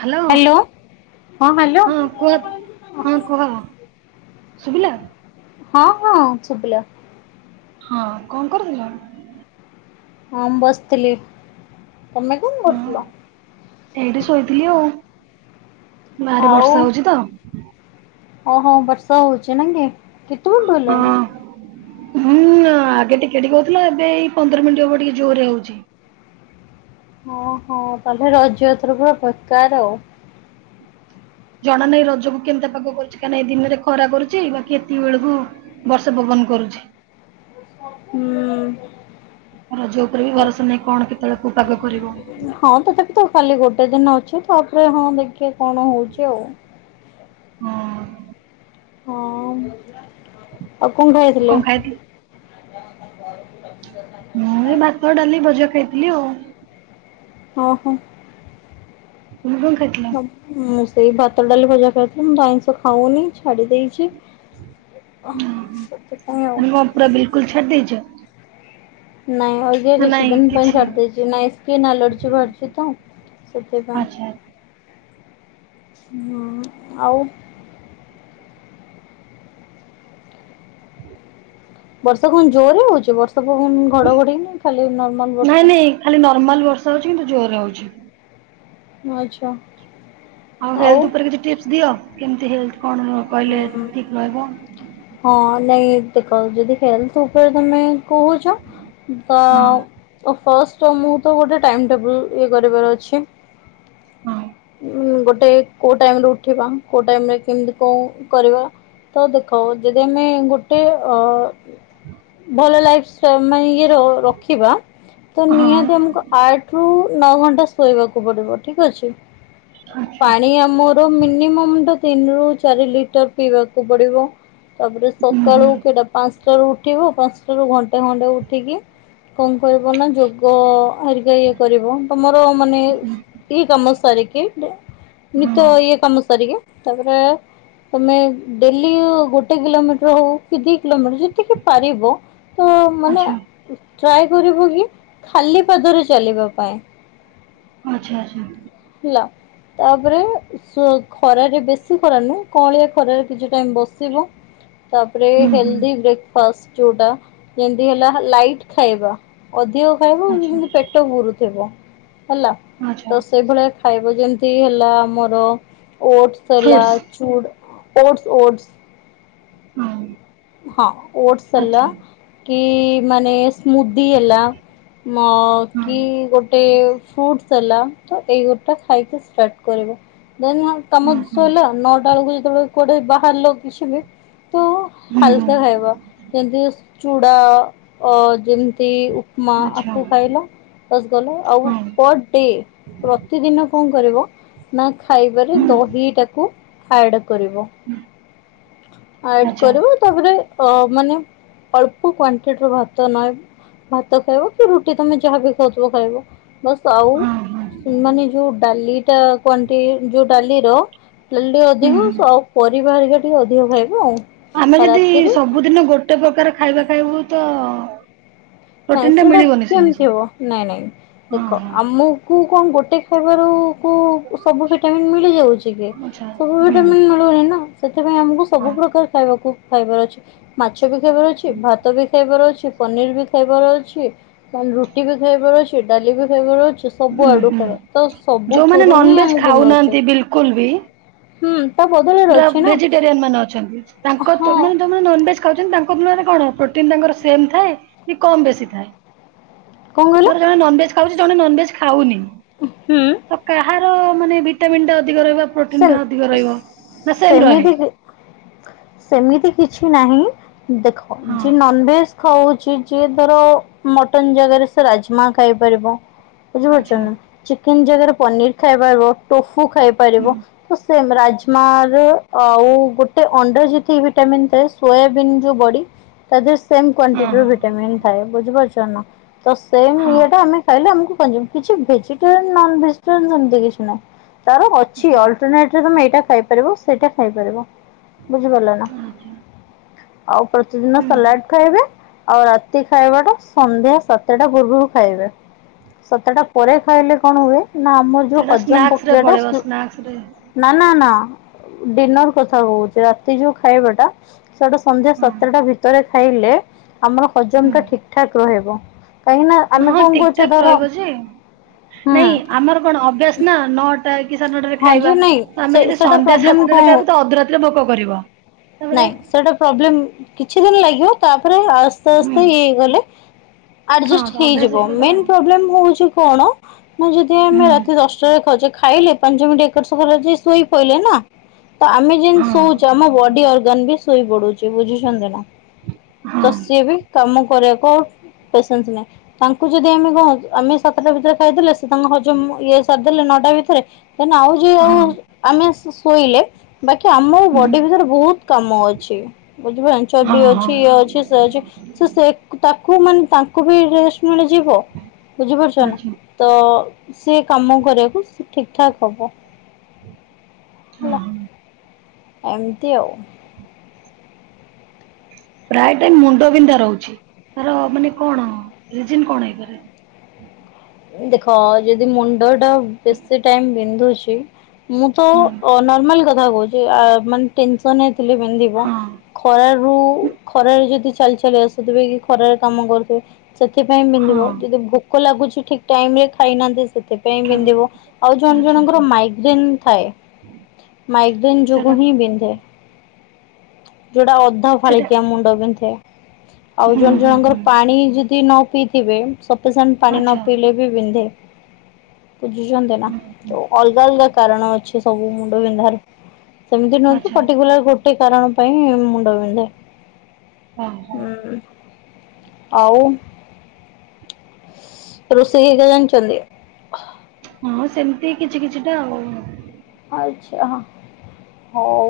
Hello ହଁ। କୁହ ହଁ କୁହ ଶୁଭିଲା? ହଁ ହଁ ଶୁଭିଲା। ହଁ କଣ କରୁଥିଲ। ହଁ ମ ବସିଥିଲି ତମେ କଣ ହଁ କରୁଥିଲ। ଏଇଠି ଶୋଇଥିଲି ଆଉ ବାହାରେ ବର୍ଷା ହଉଛି ତ। ହ ହ ବର୍ଷା ହଉଚି ନା କି କେତେ ବେଳେଠୁ ହଁ ହେଲାଣି। ହୁଁ ଆଗେ ଟିକେ ଟିକେ ହଉଥିଲା ଏବେ ଏଇ ପନ୍ଦର ମିନିଟ୍ ହବ ଟିକେ ଜୋରେ ହଉଚି। ଓଁ ହୋ ତାହେଲେ ରଜ ଏଥର ପୁରା ପ୍ରକାର। ଜଣା ନାଇଁ ରଜକୁ କେମିତିଆ ପାଗ କରୁଚି କାହିଁକି ନା ଦିନରେ ଖରା କରୁଚି ବାକି ଏତିକି ବେଳକୁ ବର୍ଷା ପବନ କରୁଚି। ହୁଁ। ରଜ ଉପରେ ବି ଭରସା ନାହିଁ କଣ କେତେବେଳେ କୋଉ ପାଗ କରିବ। ହଁ ତଥାପି ତ କାଲି ଗୋଟେ ଦିନ ଅଛି ତାପରେ ହଁ ଦେଖିଆ କଣ ହଉଛି ଆଉ। ହୁଁ। ହଁ ଆଉ କଣ ଖାଇଥିଲେ। ମୁଁ ଏଇ ଭାତ ଡାଲି ଭଜା ଖାଇଥିଲି ଆଉ। ଓହୋ। ତୁମେ କଣ ଖାଇଥିଲ। ମୁଁ ପ୍ ମୁଁ ସେଇ ଭାତ ଡାଲି ଭଜା ଖାଇଥିଲି ମୁଁ ତ ଆଇଁଷ ଖାଉନି ଛାଡି ଦେଇଚି। ଓ ହ ଆଉ ମାନେ କ ପୁରା ବିଲକୁଲ ଛାଡି ଦେଇଚ। ନାଇଁ ହଉ ତିରିଶି ନାଇଁ ଦିନ ପାଇଁ କିଛି ଛାଡି ଦେଇଚି ନାଇଁ ସ୍କିନ ଆଲାର୍ଜି ବାହାରିଚି ତ ସେଥି ପାଇଁ। ଆଚ୍ଛା ଆଚ୍ଛା ହୁଁ ଆଉ। ହୁଁ [unintelligible] ବର୍ଷା କଣ ଜୋରେ ହଉଚି ବର୍ଷା ପବନ ଘଡ଼ଘଡି ନା ଖାଲି ନର୍ମାଲ ନାଇଁ ବର୍ଷା। ନାଇଁ ଖାଲି ନର୍ମାଲ ବର୍ଷା ହଉଚି କିନ୍ତୁ ଜୋରେ ହଉଚି। ଆଚ୍ଛା। ଆଉ ହେଲଥ ଉପରେ କିଛି ଟିପ୍ସ ଦିଅ କେମିତି ହେଲଥ କଣ କହିଲେ ଠିକ୍ ରହିବ। ହଁ ହେଲାଗି ତ କହୁଚି ଯଦି ହେଲଥ ଉପରେ ତମେ କହୁଚ ତ ହଁ ଅ ଫାସ୍ ଷ୍ଟ ତମକୁ ତ ଗୋଟେ ଟାଇମ୍ ଟେବୁଲ ଇଏ କରିବାର ଅଛି ହଁ ଉଁ ଗୋଟେ କୋଉ ଟାଇମରେ ଉଠିବା କୋଉ ଟାଇମରେ କେମିତି କଣ କରିବା ତ ଦେଖ ହଉ ଯଦି ଆମେ ଗୋଟେ ଅ ଭଲ ଲାଇଫସ୍ ତ ମେ ଇଏରେ ଅ ରଖିବା ତ ହଁ ନିହାତି ଆମକୁ ଆଠ ରୁ ନଅ ଘଣ୍ଟା ଶୋଇବାକୁ ପଡିବ ଠିକ ଅଛି ପାଣି ଆମ ର ମିନିମମ୍ ଟା ତିନି ରୁ ଚାରି ଲିଟର ପିଇବାକୁ ପଡିବ। ତାପରେ ହୁଁ ହୁଁ ସକାଳୁ କେଟା ପାଞ୍ଚଟାରୁ ଉଠିବ ପାଞ୍ଚଟାରୁ ଘଣ୍ଟେ ଖଣ୍ଡେ ଉଠିକି କଣ କରିବ ନା ଯୋଗ ହେରିକା ଇଏ କରିବ ତମର ମାନେ ଏଇ କାମ ସାରିକି ହୁଁ ନିତ୍ୟ ଇଏ କାମ ସାରିକି ତାପରେ ତମେ ଡେଲି ଗୋଟେ କିଲୋମିଟର ହଉ କି ଦି କିଲୋମିଟର ଯେତିକି ପାରିବ ତ ମାନେ ଆଚ୍ଛା ଟ୍ରାଏ କରିବକି ଖାଲି ପାଦରେ ଚାଲିବା ପାଇଁ। ଆଚ୍ଛା ଆଚ୍ଛା ହେଲା ତାପରେ ଖରାରେ ବେଶୀ ଖରା ନୁହେଁ କଅଁଳିଆ ଖରାରେ କିଛି ଟାଇମ ବସିବୁ। ତାପରେ ହୁଁ ହୁଁ ହେଲଦି ବ୍ରେକ୍ ଫାଷ୍ଟ ଯୋଉଟା ଯେମିତି ହେଲା ଲାଇଟ ଖାଇବା ଅଧିକ ଖାଇବ ଆଚ୍ଛା ଯେମିତି ପେଟ ପୁରୁଥିବ ହେଲା ଆଛା ତ ସେଇଭଳିଆ ଖାଇବା ଯେମିତି ହେଲା ଆମର ଓଟ୍ସ ହେଲା ଫ୍ରୁଟ୍ସ ଫ୍ରୁଡ୍ସ ଓଟ୍ସ ଓଟ୍ସ ହୁଁ ହଁ ଓଟସ୍ ହେଲା କି ମାନେ ସ୍ମୁଦି ହେଲା ମ ହଁ କି ଗୋ ଏଇ ଫ୍ରୁଟ୍ସ ହେଲା ତ ଏଇ ଗୋଟା ଖାଇବା ଷ୍ଟାର୍ଟ କରିବ ଦେନ୍ ହା ହଁ କାମତ ହଁ ସଇଲା ନଅଟା ବେଳକୁ ଯେତେବେଳେ କୋଆଡେ ବାହାରିଲ କିଛି ବି ତ ହୁଁ ହୁଁ ହାଲକା ଖାଇବା ଯେମିତି ଚୁଡ଼ା ଓ ଯେମିତି ଉ - ପମା ଆଚ୍ଛା ଆକୁ ଖାଇଲା ଗଲା ଆଉ ହଁ ପର ଡେ ପ୍ରତିଦିନ କଣ କରିବ ନା ଖାଇବାରେ ଦହିଟାକୁ ଆଡ କରିବ ଆଡ ଆଚ୍ଛା ତାପରେ ଅ ମାନେ ଅଳ୍ପ କ୍ଵାଣ୍ଟିଟିର ଭାତ ନଏବ୍ ଭାତ ଖାଇବ କି ରୁଟି ତମେ ଯାହାବି ଖାଉଥିବ ଖାଇବ ବସ୍ ଆଉ ହଁ ହଁ ମାନେ ଯୋଉ ଡାଲିଟା କ୍ୱାଣ୍ଟି ଯୋଉ ଡାଲିର ଡାଲି ଟିକେ ହୁଁ ଅଧିକ ହୁଁ ସବ ପରିବା ଘରିକା ଟିକେ ଅଧିକ ଖାଇବ ଆଉ ଆମେ ଆଉ ଯଦି ରାତିରେ ସବୁଦିନ ଗୋଟେ ପ୍ରକାର ଖାଇବା ଖାଇବୁ ତ ନାଇଁ ପ୍ରୋଟିନ ଟା ସେଇଟା ମିଳିବନି ସେ କେମତି ଅନୁସାରେ ହବ ନାଇଁ ନାଇଁ ହଁ ଦେଖ ହଁ ଆମକୁ କଣ ଗୋଟେ ଖାଇବାରୁ କୁ ସବୁ ଭିଟାମିନ୍ ମିଳିଯାଉଛି କି ଆଚ୍ଛା ସବୁ ହୁଁ ଭିଟାମିନ୍ ମିଳୁନି ନା ସେଥିପାଇଁ ଆମକୁ ସବୁ ହଁ ପ୍ରକାର ଖାଇବାକୁ ଖାଇବାର ଅଛି! ମାଛ ବି ଖାଇବାର ଅଛି ଭାତ ବି ଖାଇବାର ଅଛି ପନିର ବି ଖାଇବାର ଅଛି ଦେନ୍ ରୁଟି ବି ଖାଇବାର ଅଛି ଡାଲି ବି ଖାଇବାର ଅଛି ସବୁ ଉଁ ଆଡୁ ହୁଁ ଖାଇବା ତ ଯୋଉମାନେ ସବୁଥିରୁ ହିଁ ନନଭେଜ ଆମକୁ ମିଳୁଛି। ଖାଉନାହାନ୍ତି ବିଲକୁଲ ବି ହୁଁ ତା ବଦଳ ପୁରା ଭେଜିଟେରିଆନ ମାନେ ଅଛନ୍ତି ତାଙ୍କ ତ ହଁ ମାନେ ଯୋଉ ମାନେ ନନଭେଜ ଖାଉଛନ୍ତି ତାଙ୍କ ମାନେ କଣ ପ୍ରୋଟିନ ତାଙ୍କର ସେମ୍ ଥାଏ କି କମ ବେଶୀ ଥାଏ? କଣ କହିଲ ଧର ଜଣେ ନନଭେଜ ଖାଉଛି ଜଣେ ନନଭେଜ ଖାଉନି ହୁଁ ତ କାହାର ମାନେ ଭିଟାମିନ୍ ଟା ଅଧିକ ରହିବ ଆଉ ସେ ପ୍ରୋଟିନ ଟା ଅଧିକ ରହିବ? ନା ସେମ ରହେ ସେମିତି ସେମିତି କିଛି ନାହିଁ ଦେଖ ହଁ ଯେ ନନଭେଜ ଖାଉଛି ଯିଏ ଧର ମଟନ ଜାଗାରେ ସେ ରାଜମା ଖାଇପାରିବ- ଆଚ୍ଛା ବୁଝିପାରୁଛନ୍ତିନା ଚିକେନ ଜାଗାରେ ପନିର ଖାଇପାରିବ ଟୋଫୁ ହୁଁ ଖାଇପାରିବ ସେମ୍ ରାଜମାରେ ଆଉ ଗୋଟେ ଅଣ୍ଡା ଯେତିକି ଭିଟାମନ୍ ଥାଏ ସୋୟାବିନ୍ ଯୋଉ ବଢ଼ି- ତା ଦେହରେ ସେମ୍ ହଁ କ୍ଵାଣ୍ଟିଟିର ହଁ ଭିଟାମିନ୍ ଥାଏ ବୁଝିପାରୁଛନ୍ତିନା ତ ସେମ ହଁ ଇଏ ଟା ଆମେ ଖାଇଲେ ଆମକୁ କିଛି ଭେଜିଟେରିଆନ ନନଭେଜିଟରିଆନ ସେମତି କିଛି ନାହିଁ ତାର ଅଛି ଅଲ୍ ଯେ ତମେ ଏଇଟା ଖାଇପାରିବ ସେଇଟା ଖାଇପାରିବ ବୁଝିପାରିଲ ନା ଆଜ୍ଞା ଆଉ ପ୍ରତିଦିନ ହୁଁ ସାଲାଡ ଖାଇବେ ଆଉ ରାତି ଖାଇବାଟା ସନ୍ଧ୍ୟା ସାତଟା ପୂର୍ବୁରୁ ଖାଇବେ। ସାତଟା ପରେ ଖାଇଲେ କଣ ହୁଏ ନା ଆମର ଯୋଉ ସେଟା ହଜମ ସ୍ନାକ୍ସ ରେ ପକ୍ରିୟାଟା ପଳେଇବ ସି [unintelligible] ନା ନା ନା ଡିନର କଥା କହୁଚି ରାତି ଯୋଉ ଖାଇବାଟା ସେଟା ସନ୍ଧ୍ୟା ହଁ ସାତଟା ଭିତରେ ଖାଇଲେ ଆମର ହଜମ ଟା ଠିକ୍ ହୁଁ ଠାକ୍ ରହିବ। କାହିଁକି ନା ଆମେ ହଁ କଣ ଠିକ୍ କରୁଛେ ଠାକ୍ ଧର ରହିବ ଯେ ହୁଁ ନାଇଁ ଆମର କଣ ଅଭ୍ୟାସ ନା ନ ଟା କି ସାଡ୍ ନଟାରେ ହଁ ଯେ ଖାଇବା ନାଇଁ ତ ସେ ଆମେ ଯଦି ସେଟା ସନ୍ଧ୍ୟା ପ୍ରୋବ୍ଲେମ କଣ ସାତଟାରେ ଖାଇବୁ ତ ଅଧ ରାତିରେ ଭୋକ କରିବ। ତାପରେ ନାଇଁ ସେଟା ପ୍ରୋବ୍ଲେମ୍ କିଛି ଦିନି ଲାଗିବ। ତାପରେ ଆସ୍ତେ ହୁଁ ଆସ୍ତେ ଇ ହେଇଗଲେ ହଁ ଆଡଜେଷ୍ଟ ତ ଅଭ୍ୟାସ ହେଇଯିବ ହେଇଗଲେ ତ ମେନ୍ ପୋବ୍ଲେମ୍ ହଉଛି କଣ? ନା ଯଦି ଆମେ ହୁଁ ରାତି ଦଶଟାରେ ଖାଉଚେ ଖାଇଲେ ପାଞ୍ଚ ମିନଟି ଏପଟ୍ ସେପଟରେ ହେଇଜି ଏକ ଶୋଇ ପଇଲେ ନା। ତ ଆମେ ଯେମିତି ହଁ ଶୋଉଚୁ ଆମ ବଡି ଅର୍ଗାନ ବି ଶୋଇ ପଡ଼ୁଚି ବୁଝୁଛନ୍ତି ନା। ହଁ ତ ସିଏ ବି କାମ କରିବାକୁ ଆଉ ପେସେନ୍ସ ନାହିଁ। ତାଙ୍କୁ ଯେଦି ଆମେ କହନ୍ତ ଆମେ ସାତଟା ଭିତରେ ଖାଇଦେଲେ ସେ ତାଙ୍କ ହଜମ ଇଏ ସାରିଦେଲେ ନଅଟା ଭିତରେ କାଇଁ ନାଁ ଆଉ ଯିଏ ଆଉ ହଁ ଆମେ ଶୋଇଲେ ବାକି ଆମ ହୁଁ ବଡି ଭିତରେ ବହୁତ୍ କାମ ଅଛି। ବୁଝି ଭ ଏଞ୍ଚ ହଁ ବି ହଁ ଅଛି ଇଏ ଅଛି ସେ ଅଛି। ସିଏ ସେ ତାକୁ ମାନେ ତାଙ୍କୁ ବି ରେଷ୍ଟ୍ ମିଳିଯିବ ବୁଝିପାରୁଛ ନା। ଆଚ୍ଛା ତ ସିଏ କାମ କରିବାକୁ ସେ ଠିକ୍ ଠାକ୍ ହବ। ହଁ ହେଲା ହଁ ଏମତି ଆଉ। ପ୍ରାୟ ଟାଇମ୍ ମୁଣ୍ଡ ବିନ୍ଧା ରହୁଚି ତାର ମାନେ କଣ ରିଜିନ କଣ ହେଇପାରେ। ଦେଖ ଯଦି ମୁଣ୍ଡ ଟା ବେଶୀ ଟାଇମ୍ ବିନ୍ଧୁଚି ମୁଁ ତ ହୁଁ ଅ ନର୍ମାଲ କଥା କହୁଚି। ସନ ହେଇଥିଲେ ବିନ୍ଧିବ ହଁ ଖରାରୁ ଖରାରେ ଯଦି ଚାଲି ଚାଲି ଆସ୍ ସେଥିପାଇଁ କି ଖରାରେ କାମ କରୁଥିବେ ସେଥିପାଇଁ ବିନ୍ଧିବ ହଁ ଯଦି ଭୋକ ଲାଗୁଛି ଠିକ୍। ଟାଇମରେ ଖାଇନାହାନ୍ତି ସେଥିପାଇଁ ଖାଲି ବିନ୍ଧିବ। ଆଉ ଜଣ ଆଚ୍ଛା ଜଣଙ୍କର ଆଚ୍ଛା ମାଇଗ୍ରେନ୍ ଥାଏ। ମାଇଗ୍ରେନ୍ ଯୋଗୁ ସେଟା ହିଁ ବିନ୍ଧେ। ଯୋଉଟା ଅଧା ସେଟା ଫାଳିକିଆ ମୁଣ୍ଡ ବିନ୍ଧେ। ଆଉ ହୁଁ ଜଣ ହୁଁ ଜଣଙ୍କର ହୁଁ ପାଣି ଯଦି ନ ପିଇଥିବେ ସପିସେଣ୍ଟ ପାଣି ନ ଆଚ୍ଛା ପିଇଲେ ହୁଁ ବି ବିନ୍ଧେ। ବୁଝୁଛନ୍ତି ନା। ହୁଁ ତୋ ଅଲଗା ଅଲଗା କାରଣ ଅଛି ସବୁ ମୁଣ୍ଡ ବିନ୍ଧାର। ସେମତି ନୁହଁକି ଆଚ୍ଛା ଆଚ୍ଛା ପର୍ଟିକୁଲାର ଗୋଟେ କାରଣ ପାଇଁ ମୁଣ୍ଡ ବିିନ୍ଧେ। ହଁ ହଉ ହୁଁ ଆଉ। ରୋଷେଇ ହେଇକା ଜାଣିଛନ୍ତି? ହଁ ସେମତି କିଛି କିଛିଟା ଆଉ। ଆଚ୍ଛା ହଉ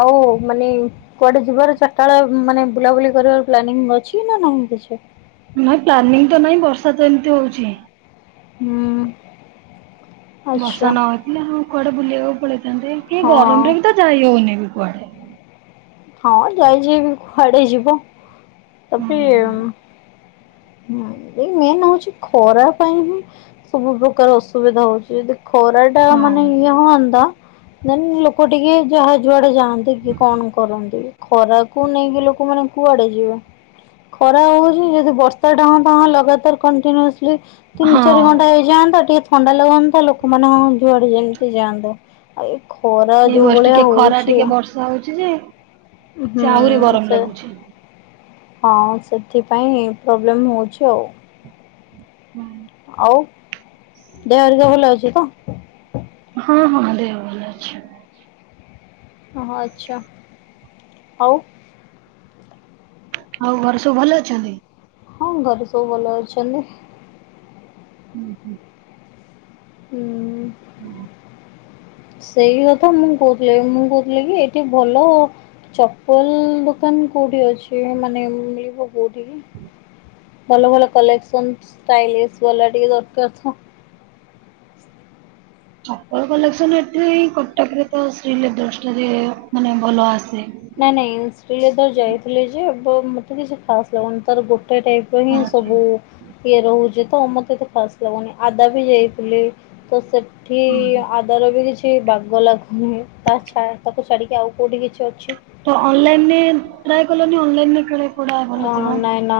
ଆଉ ମାନେ କୁଆଡେ ଯିବାର ଚାରିଟା ବଳେ ମାନେ ବୁଲାବୁଲି କରିବାର ପ୍ଲାନିଂ ଅଛି ନା ନାହିଁ କିଛି? ନାଇଁ ପ୍ଲାନିଂ ତ ନାହିଁ ବର୍ଷା ତ ଏମିତି ହଉଚି। ହୁଁ। ବର୍ଷା ଆଚ୍ଛା ନ ହେଇଥିଲେ ହଁ କୁଆଡେ ବୁଲିବାକୁ ପଳେଇଥାନ୍ତେ କେ ଗରମ ରେ ହଁ ବି ତ ଯାଇ ହଉନି ବି କୁଆଡେ। ହଁ ଯାଇଛି ବି କୁଆଡେ ଯିବ। ତାପରେ ହୁଁ ଏଇ ମେନ୍ ହଉଚି ଖରା ପାଇଁ ହିଁ ସବୁ ପ୍ରକାର ଅସୁବିଧା ହଉଚି। ଯଦି ଖରା ଟା ହଁ ମାନେ ଇଏ ହୁଅନ୍ତା ଦେନ୍ ଲୋକ ଟିକେ ଯାହା ଯୁଆଡେ ଯାଆ ହନ୍ତି କି କଣ କରନ୍ତି କି? ଖରାକୁ ନେଇକି ଲୋକମାନଙ୍କୁ କୁଆଡେ ଯିବ? ଖରା ହଉଚି ଯଦି ବର୍ଷାଟା ହଁତା ହଁ ଲଗାତାର କଣ୍ଟିନ୍ୟୁଅସଲି। ତିନି ଚାରି ହଁ ଘଣ୍ଟା ହେଇଯାଆନ୍ତା ଟିକେ ଥଣ୍ଡା ଲଗାନ୍ତା। ଲୋକମାନେ ହ ଯୁଆଡେ ଯେମିତି ଯାଆନ୍ତେ। ଆଉ ଏ ଖରା ଏଇ ଯୋଉ ବର୍ଷ ଭଳିଆ ଟିକେ ଖରା ହଉଚି। ଟିକେ ବର୍ଷା ହଉଚି ଯେ ସେ ଆହୁରି ହୁଁ ଗରମ ସେ ଲାଗୁଚି। ହଁ ସେଥିପାଇଁ ପ୍ରୋବ୍ଲେମ୍ ହଉଚି ଆଉ। ହୁଁ। ଆଉ ଦେହହରିକା ଭଲ ଅଛି ତ? ହଁ ହଁ ଦେହ ଭଲ ଅଛି। ଓହୋ, ଆଚ୍ଛା। ଆଉ ଆଉ ଘର ସବୁ ଭଲ ଅଛନ୍ତି? ହଁ ଘରେ ସବୁ ଭଲ ଅଛନ୍ତି। ହୁଁ ହୁଁ। ହୁଁ ସେଇ କଥା ମୁଁ କହୁଥିଲି, ମୁଁ କହୁଥିଲି କି ଏଠି ଭଲ ଚପଲ ଦୋକାନ କୋଉଠି ଅଛି, ମାନେ ମିଳିବ କୋଉଠି? ଭଲ ଭଲ କଲେକ୍ସନ, ଷ୍ଟାଇଲିଷ୍ଟ ବାଲା ଟିକେ ଦରକାର ତ। ଚପଲ କଲେକ୍ସନ ଏଠି ନାହିଁ, କଟକରେ ଶ୍ରୀଲେଦର୍ସଠାରେ ମାନେ ଭଲ ଆସେ। ନାଇଁ ନାଇଁ ଶ୍ରୀଲେଦର୍ସ ଯାଇଥିଲି ଯେ ବ ମତେ କିଛି ଖାସ୍ ଲାଗୁନି। ତାର ଗୋଟେ ଗୋଟାଇ ଟାଇପର ହିଁ ହଁ ସବୁ ଇଏ ରହୁଛି ତ, ମୋତେ ଏତେ ଖାସ୍ ଲାଗୁନି। ଆଦା ବି ଯାଇଥିଲି, ତ ସେ ଏଠି ଆଦାର ବି କିଛି ଛି ବାଗ ଲାଗୁନି। ତା ଛା ତାକୁ ଛାଡ଼ିକି ଆଉ କୋଉଠି କିଛି ଅଛି? ତ ଅନଲାଇନରେ ଟ୍ରାଏ କଲନି, ଅନଲାଇନରେ କାଳେ କୋଉଟା ଭଲ ଅ ଥିବ? ନାଇଁ ନ।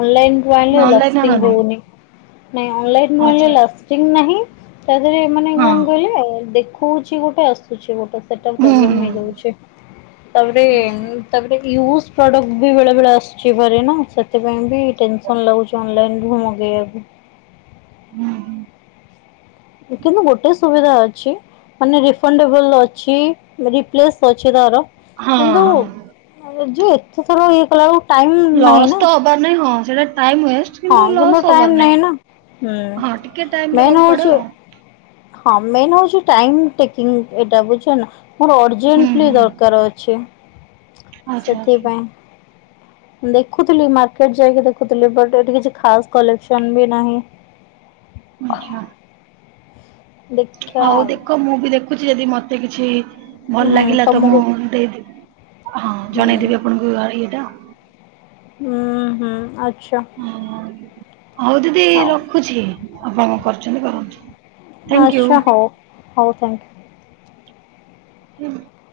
ଅନଲାଇନରୁ ନା ଆଣିଲେ ଅନଲାଇନ ଲାଷ୍ଟିଙ୍ଗ ଆଣନି ହଉନି। ନାଇଁ ଅନଲାଇନ୍ ଅନଲାଇନରୁ ଆଇଁଲେ ଆଚ୍ଛା ଆଚ୍ଛା ଲାଷ୍ଟିଙ୍ଗ ନାହିଁ, ତା ଦେହରେ ମାନେ ହଁ। [unintelligible] ଦେଖଉଛି ଗୋଟେ ଆଉ। ହେଉଛି ଗୋଟେ ସେଇଟା ହୁଁ ପ୍ରୋବ୍ଲଲମ୍ ହୁଁ। ହେଇଯାଉଛି। ତାପରେ ଆଚ୍ଛା ତାପରେ ୟୁଉଜ୍ ପ୍ରଡକ୍ଟ ବି ବେଳେବେଳେ ଆସୁଛି ଭାରି ନା, ସେଥିପାଇଁ ବି ଟେନସନ ଲାଗୁଛି ଅନଲାଇନରୁ ମଗେଇବାକୁ। ହଁ। କିନ୍ତୁ ଗୋଟେ ସୁବିଧା ଅଛି। ମାନେ ରିଫଣ୍ଡେବଲ ଅଛି, ରିପ୍ଲେସ୍ ଅଛି ତାର। ହଁ କିନ୍ତୁ ହଁ। ଯେ ଏତେଥର ଇଏ କଲା ବେଳକୁ ଲସ୍ ତ ହବାର ନାଇଁ, ହଁ। ସେଇଟା ଟାଇମ ୱେଷ୍ଟ ହଁ କିନ୍ତୁ ଟାଇମ ନାହିଁ ନା, ହଁ ଟିକେ ଟାଇମ ହୁଁ। ମେନ୍ ଦବାକୁ ପଡେ ହଉଛି ଆଉ ହଁ। ମେନ୍ ହଉଛି ଟାଇମ୍ ଟେକିଙ୍ଗ ଏଇଟା ବୁଝ ନା? ମୋର ହୁଁ ଅରଜେଣ୍ଟଲି ହୁଁ ଦରକାର ଅ ଛି, ଆଚ୍ଛା ଆଚ୍ଛା ସେଥିପାଇଁ। ଦେଖୁଥିଲି, ମାର୍କେଟ ଯାଇକି ଦେଖୁଥିଲି। ବଟ ଏଠି କିଛି ଖାସ କଲେକ୍ସନ ବି ନାହିଁ। ଆଚ୍ଛା। ଦେଖିଆ ହଉ ଆଉ ଦେଖ, ମୁଁ ବି ଦେଖ ଦେଖୁଛି ଯଦି ମତେ କିଛି ଭଲ ହୁଁ ଲାଗିଲା ତ ମୁଁ ତମକୁ ଦେଇଦେବି, ହଁ ହୁଁ ଜଣେଇଦେବି ଆପଣଙ୍କୁ ଙ୍କୁ ଇଏଟା। ହୁଁ ହୁଁ, ଆଚ୍ଛା। ହଁ ଅଁ, ହଉ ଦିଦି ହଉ ରଖୁଛି, ଆପଣ କଣ କରୁଛନ୍ତି କରନ୍ତୁ। ଆଚ୍ଛା ଥ୍ୟାଙ୍କ ହଉ। ହଉ ଥ୍ୟାଙ୍କ ୟୁ। [unintelligible]